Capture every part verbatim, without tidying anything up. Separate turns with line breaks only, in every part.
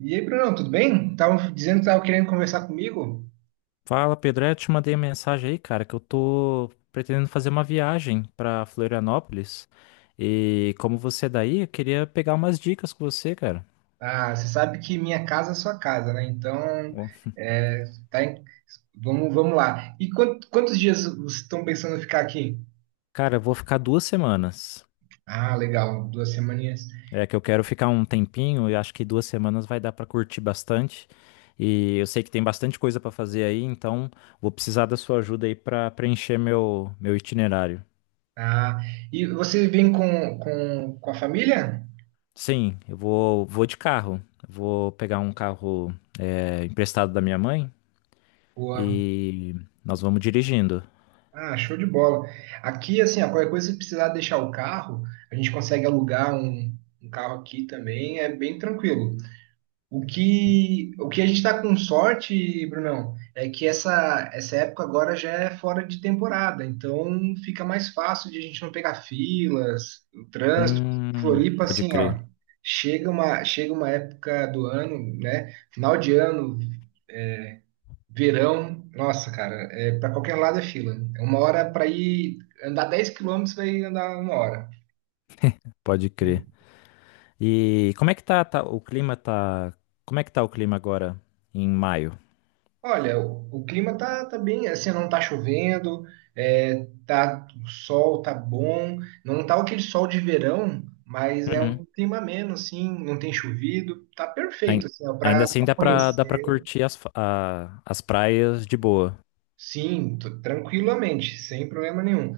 E aí, Bruno, tudo bem? Estavam dizendo que estavam querendo conversar comigo.
Fala, Pedro. É, eu te mandei mensagem aí, cara, que eu tô pretendendo fazer uma viagem pra Florianópolis. E como você é daí, eu queria pegar umas dicas com você, cara.
Ah, você sabe que minha casa é sua casa, né? Então,
Ó,
é, tá em- vamos, vamos lá. E quant- quantos dias vocês estão pensando em ficar aqui?
Cara, eu vou ficar duas semanas.
Ah, legal, duas semaninhas.
É que eu quero ficar um tempinho e acho que duas semanas vai dar pra curtir bastante. E eu sei que tem bastante coisa pra fazer aí, então vou precisar da sua ajuda aí pra preencher meu, meu itinerário.
Ah, e você vem com, com, com a família?
Sim, eu vou, vou de carro. Vou pegar um carro, é, emprestado da minha mãe.
Boa.
E nós vamos dirigindo.
Ah, show de bola. Aqui, assim, ó, qualquer coisa, se precisar deixar o carro, a gente consegue alugar um, um carro aqui também, é bem tranquilo. O que, o que a gente está com sorte, Brunão, é que essa, essa época agora já é fora de temporada, então fica mais fácil de a gente não pegar filas, o trânsito.
Hum,
Floripa,
pode
assim, ó,
crer,
chega uma, chega uma época do ano, né? Final de ano, verão, nossa, cara, é, para qualquer lado é fila. É uma hora para ir andar dez quilômetros, vai andar uma hora.
pode crer. E como é que tá, tá- o clima tá, como é que tá o clima agora em maio?
Olha, o, o clima tá, tá bem, assim, não tá chovendo, é, tá, o sol tá bom, não tá aquele sol de verão, mas é um
Uhum.
clima ameno, assim, não tem chovido, tá
Ai-
perfeito, assim, ó, pra
Ainda assim
pra
dá pra, dá pra
conhecer.
curtir as, fa- a- as praias de boa.
Sim, t- tranquilamente, sem problema nenhum.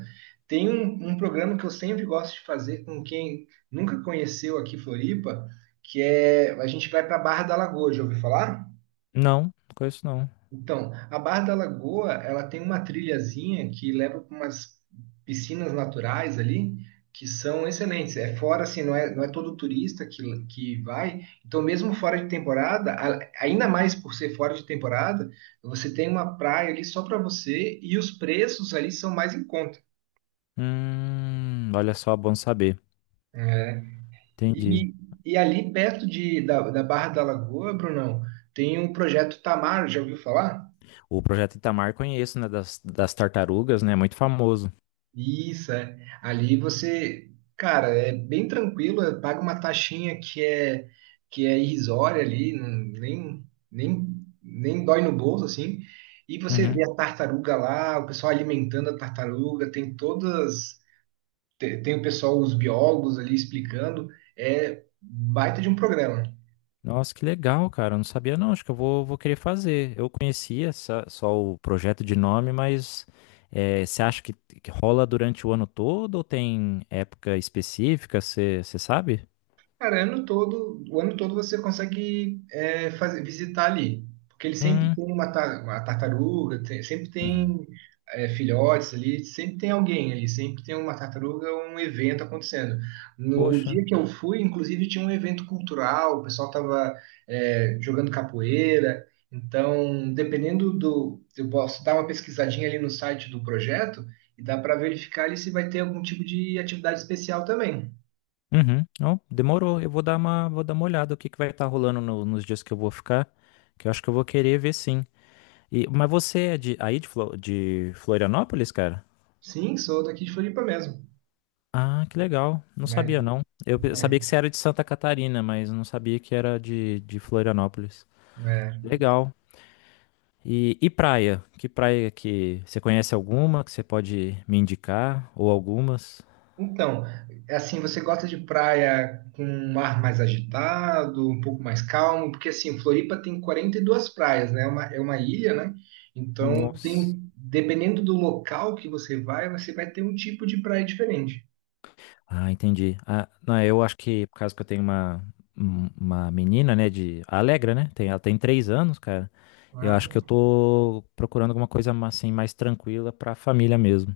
Tem um, um programa que eu sempre gosto de fazer com quem nunca conheceu aqui Floripa, que é, a gente vai pra Barra da Lagoa, já ouviu falar?
Não, não conheço não.
Então, a Barra da Lagoa, ela tem uma trilhazinha que leva para umas piscinas naturais ali, que são excelentes. É fora, assim, não é, não é todo turista que, que vai. Então, mesmo fora de temporada, a- ainda mais por ser fora de temporada, você tem uma praia ali só para você e os preços ali são mais em conta.
Hum, olha só, bom saber.
É.
Entendi.
E, e ali perto de, da, da Barra da Lagoa, Brunão, tem um projeto Tamar, já ouviu falar?
O projeto Itamar conheço, né, das, das tartarugas, né, muito famoso.
Isso, é. Ali você, cara, é bem tranquilo, é, paga uma taxinha que é que é irrisória ali, não- nem nem nem dói no bolso assim. E você vê a tartaruga lá, o pessoal alimentando a tartaruga, tem todas te- tem, o pessoal, os biólogos ali explicando, é baita de um programa.
Nossa, que legal, cara. Eu não sabia, não. Acho que eu vou, vou querer fazer. Eu conhecia só, só o projeto de nome, mas eh, você acha que, que rola durante o ano todo ou tem época específica? Você você sabe?
Cara, ano todo, o ano todo você consegue é, fazer, visitar ali, porque ele sempre
Hum,
tem uma, ta- uma tartaruga, tem- sempre
uhum.
tem é, filhotes ali, sempre tem alguém ali, sempre tem uma tartaruga, um evento acontecendo. No
Poxa.
dia que eu fui, inclusive, tinha um evento cultural, o pessoal estava jogando capoeira, então, dependendo do. Eu posso dar uma pesquisadinha ali no site do projeto e dá para verificar ali se vai ter algum tipo de atividade especial também.
Uhum. Não, demorou. Eu vou dar uma, Vou dar uma olhada o que, que vai estar rolando no- nos dias que eu vou ficar, que eu acho que eu vou querer ver sim. E, mas você é de, aí de, Flo- de Florianópolis, cara?
Sim, sou daqui de Floripa mesmo,
Ah, que legal. Não
né?
sabia, não. Eu pe-
É,
sabia que você era de Santa Catarina, mas não sabia que era de, de Florianópolis.
é.
Legal. E, e praia? Que praia que você conhece alguma que você pode me indicar? Ou algumas?
Então, é assim, você gosta de praia com um mar mais agitado, um pouco mais calmo, porque assim, Floripa tem quarenta e duas praias, né? É uma, é uma ilha, né? Então,
Nossa.
tem, dependendo do local que você vai, você vai ter um tipo de praia diferente.
Ah, entendi. Ah, não, eu acho que, por causa que eu tenho uma, um- uma menina, né, de a Alegra, né? Tem, ela tem três anos, cara. Eu
Ah,
acho
tá.
que eu tô procurando alguma coisa ma- assim mais tranquila pra família mesmo.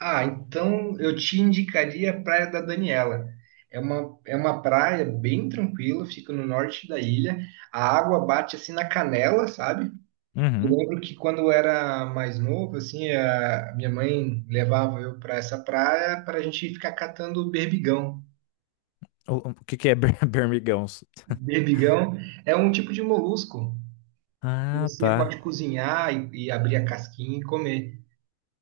Ah, então eu te indicaria a Praia da Daniela. É uma, é uma praia bem tranquila, fica no norte da ilha. A água bate assim na canela, sabe? Eu
Uhum.
lembro que quando eu era mais novo, assim, a minha mãe levava eu para essa praia para a gente ficar catando berbigão.
O, o que que é ber- bermigãos?
Berbigão é um tipo de molusco que
Ah,
você
tá.
pode cozinhar e, e abrir a casquinha e comer.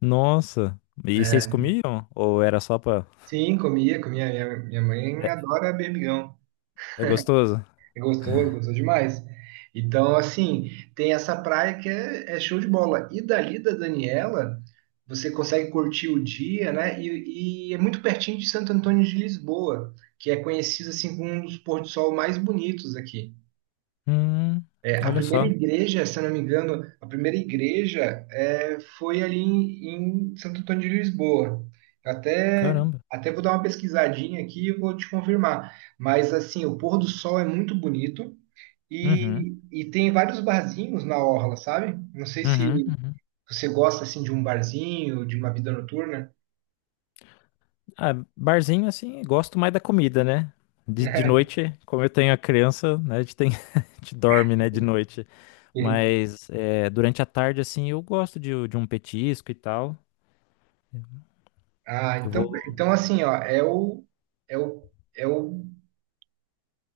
Nossa. E vocês
É,
comiam? Ou era só pra.
sim, comia, comia. Minha, minha mãe
É,
adora berbigão.
é gostoso?
Gostou, gostou demais. Então, assim, tem essa praia que é, é show de bola. E dali da Daniela, você consegue curtir o dia, né? E, e é muito pertinho de Santo Antônio de Lisboa, que é conhecido assim como um dos pôr do sol mais bonitos aqui.
Hum,
É, a
Olha
primeira
só.
igreja, se eu não me engano, a primeira igreja é, foi ali em, em Santo Antônio de Lisboa. Até,
Caramba.
até vou dar uma pesquisadinha aqui e vou te confirmar. Mas assim, o pôr do sol é muito bonito.
Uhum,
E, e tem vários barzinhos na orla, sabe? Não sei se
uhum, uhum.
você gosta assim de um barzinho, de uma vida noturna.
Ah, barzinho assim, gosto mais da comida, né? De, de noite, como eu tenho a criança, né? A gente tem, a gente dorme, né, de noite. Mas é, durante a tarde, assim, eu gosto de, de um petisco e tal.
Ah,
Eu
então,
vou.
então assim, ó, é o, é o, é o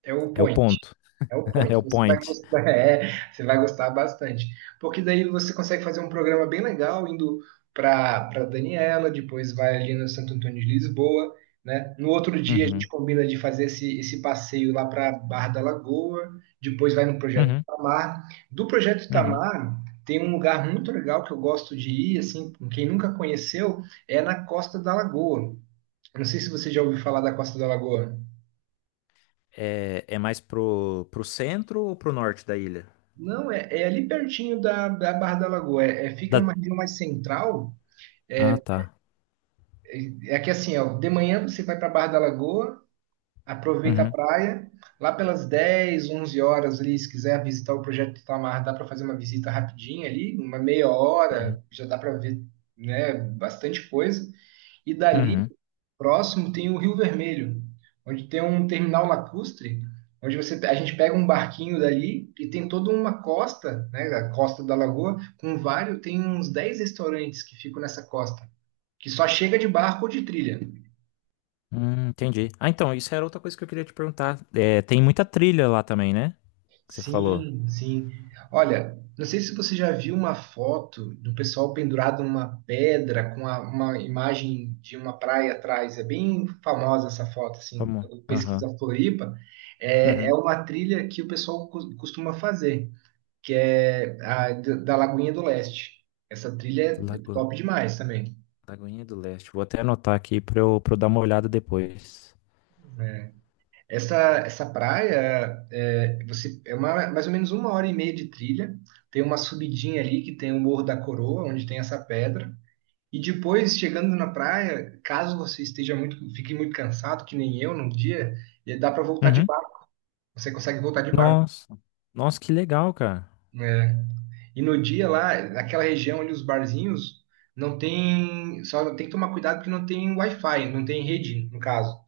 É o
É o
point.
ponto.
É o
É
point.
o
Você vai
point.
gostar, é, você vai gostar bastante. Porque daí você consegue fazer um programa bem legal indo para para Daniela, depois vai ali no Santo Antônio de Lisboa, né? No outro dia a gente
Uhum,
combina de fazer esse, esse passeio lá para Barra da Lagoa, depois vai no Projeto
uhum,
Itamar. Do Projeto
uhum.
Itamar tem um lugar muito legal que eu gosto de ir, assim, quem nunca conheceu, é na Costa da Lagoa. Eu não sei se você já ouviu falar da Costa da Lagoa.
É, é mais pro, pro centro ou pro norte da ilha?
Não, é, é ali pertinho da, da Barra da Lagoa. É, é- fica numa
Da-
região mais central.
Ah, tá.
É, é que assim, ó, de manhã você vai para a Barra da Lagoa, aproveita a
Uhum,
praia. Lá pelas dez, onze horas ali, se quiser visitar o Projeto Itamar, dá para fazer uma visita rapidinha ali, uma meia
uhum,
hora, já dá para ver, né, bastante coisa. E dali,
uhum.
próximo, tem o Rio Vermelho, onde tem um terminal lacustre, onde você, a gente pega um barquinho dali e tem toda uma costa, né, a costa da lagoa, com vários, tem uns dez restaurantes que ficam nessa costa, que só chega de barco ou de trilha.
Hum, entendi. Ah, então, isso era outra coisa que eu queria te perguntar. É, tem muita trilha lá também, né? Que você falou.
Sim, sim. Olha, não sei se você já viu uma foto do pessoal pendurado numa pedra com a- uma imagem de uma praia atrás. É bem famosa essa foto, assim,
Vamos.
quando
Aham.
pesquisa Floripa. É, é
Uhum.
uma trilha que o pessoal cos- costuma fazer, que é a d- da Lagoinha do Leste. Essa trilha é
Lago...
top demais também.
Lagoinha do Leste. Vou até anotar aqui pra eu, pra eu dar uma olhada depois.
Essa, essa praia é, você, é uma, mais ou menos uma hora e meia de trilha. Tem uma subidinha ali que tem o Morro da Coroa, onde tem essa pedra. E depois, chegando na praia, caso você esteja muito, fique muito cansado, que nem eu num dia, e dá para voltar de
Uhum.
barco. Você consegue voltar de barco,
Nossa. Nossa, que legal, cara.
né? E no dia lá, naquela região ali, os barzinhos, não tem. Só tem que tomar cuidado porque não tem Wi-Fi, não tem rede, no caso.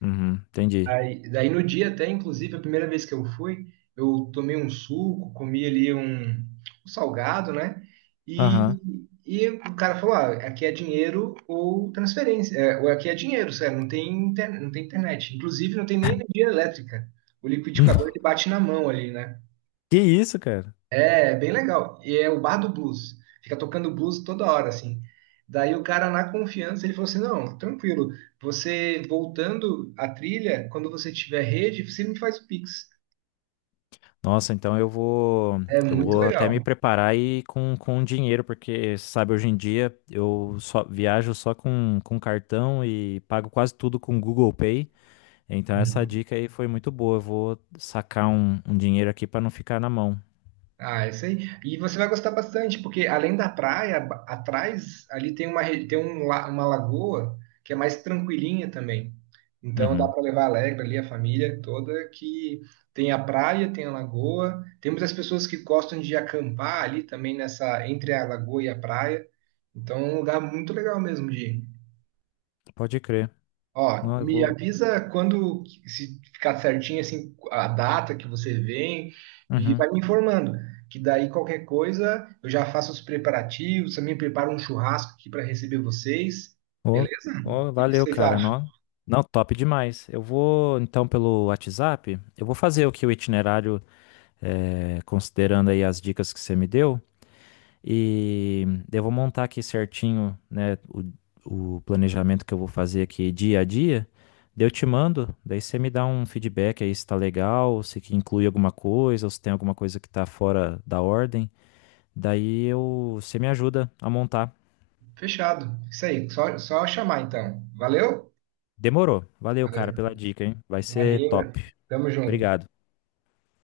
Uhum, entendi.
Aí, daí no dia até, inclusive, a primeira vez que eu fui, eu tomei um suco, comi ali um, um salgado, né?
Aham.
E, e o cara falou, ah, aqui é dinheiro ou transferência, é, ou aqui é dinheiro, sério, não tem, inter- não tem internet. Inclusive, não tem nem energia elétrica. O liquidificador, ele bate na mão ali, né?
Que isso, cara?
É bem legal. E é o bar do blues. Fica tocando blues toda hora, assim. Daí o cara, na confiança, ele falou assim: Não, tranquilo. Você voltando a trilha, quando você tiver rede, você me faz o pix.
Nossa, então eu vou,
É
eu
muito
vou até me
legal.
preparar e com, com dinheiro, porque você sabe, hoje em dia eu só viajo só com, com cartão e pago quase tudo com Google Pay. Então essa dica aí foi muito boa. Eu vou sacar um, um dinheiro aqui para não ficar na mão.
Ah, isso aí. E você vai gostar bastante, porque além da praia, ba- atrás ali tem uma, re- tem um, la- uma lagoa que é mais tranquilinha também. Então dá
Uhum.
para levar alegre ali a família toda, que tem a praia, tem a lagoa. Tem muitas pessoas que gostam de acampar ali também nessa, entre a lagoa e a praia. Então é um lugar muito legal mesmo de ir.
Pode crer.
Ó,
Não, eu
me
vou.
avisa quando, que- se ficar certinho assim, a data que você vem e
Uhum.
vai me informando, que daí qualquer coisa eu já faço os preparativos, também preparo um churrasco aqui para receber vocês,
Ô,
beleza? O
ô,
que que
valeu,
vocês
cara.
acham?
Não, não, top demais. Eu vou então pelo WhatsApp. Eu vou fazer o que o itinerário, eh, considerando aí as dicas que você me deu. E eu vou montar aqui certinho, né, o, o planejamento que eu vou fazer aqui dia a dia. Daí eu te mando, daí você me dá um feedback aí se tá legal, se que inclui alguma coisa, ou se tem alguma coisa que tá fora da ordem. Daí eu, você me ajuda a montar.
Fechado. Isso aí, só, só chamar então. Valeu?
Demorou. Valeu, cara,
Valeu.
pela dica, hein? Vai ser
Imagina.
top.
Tamo junto.
Obrigado.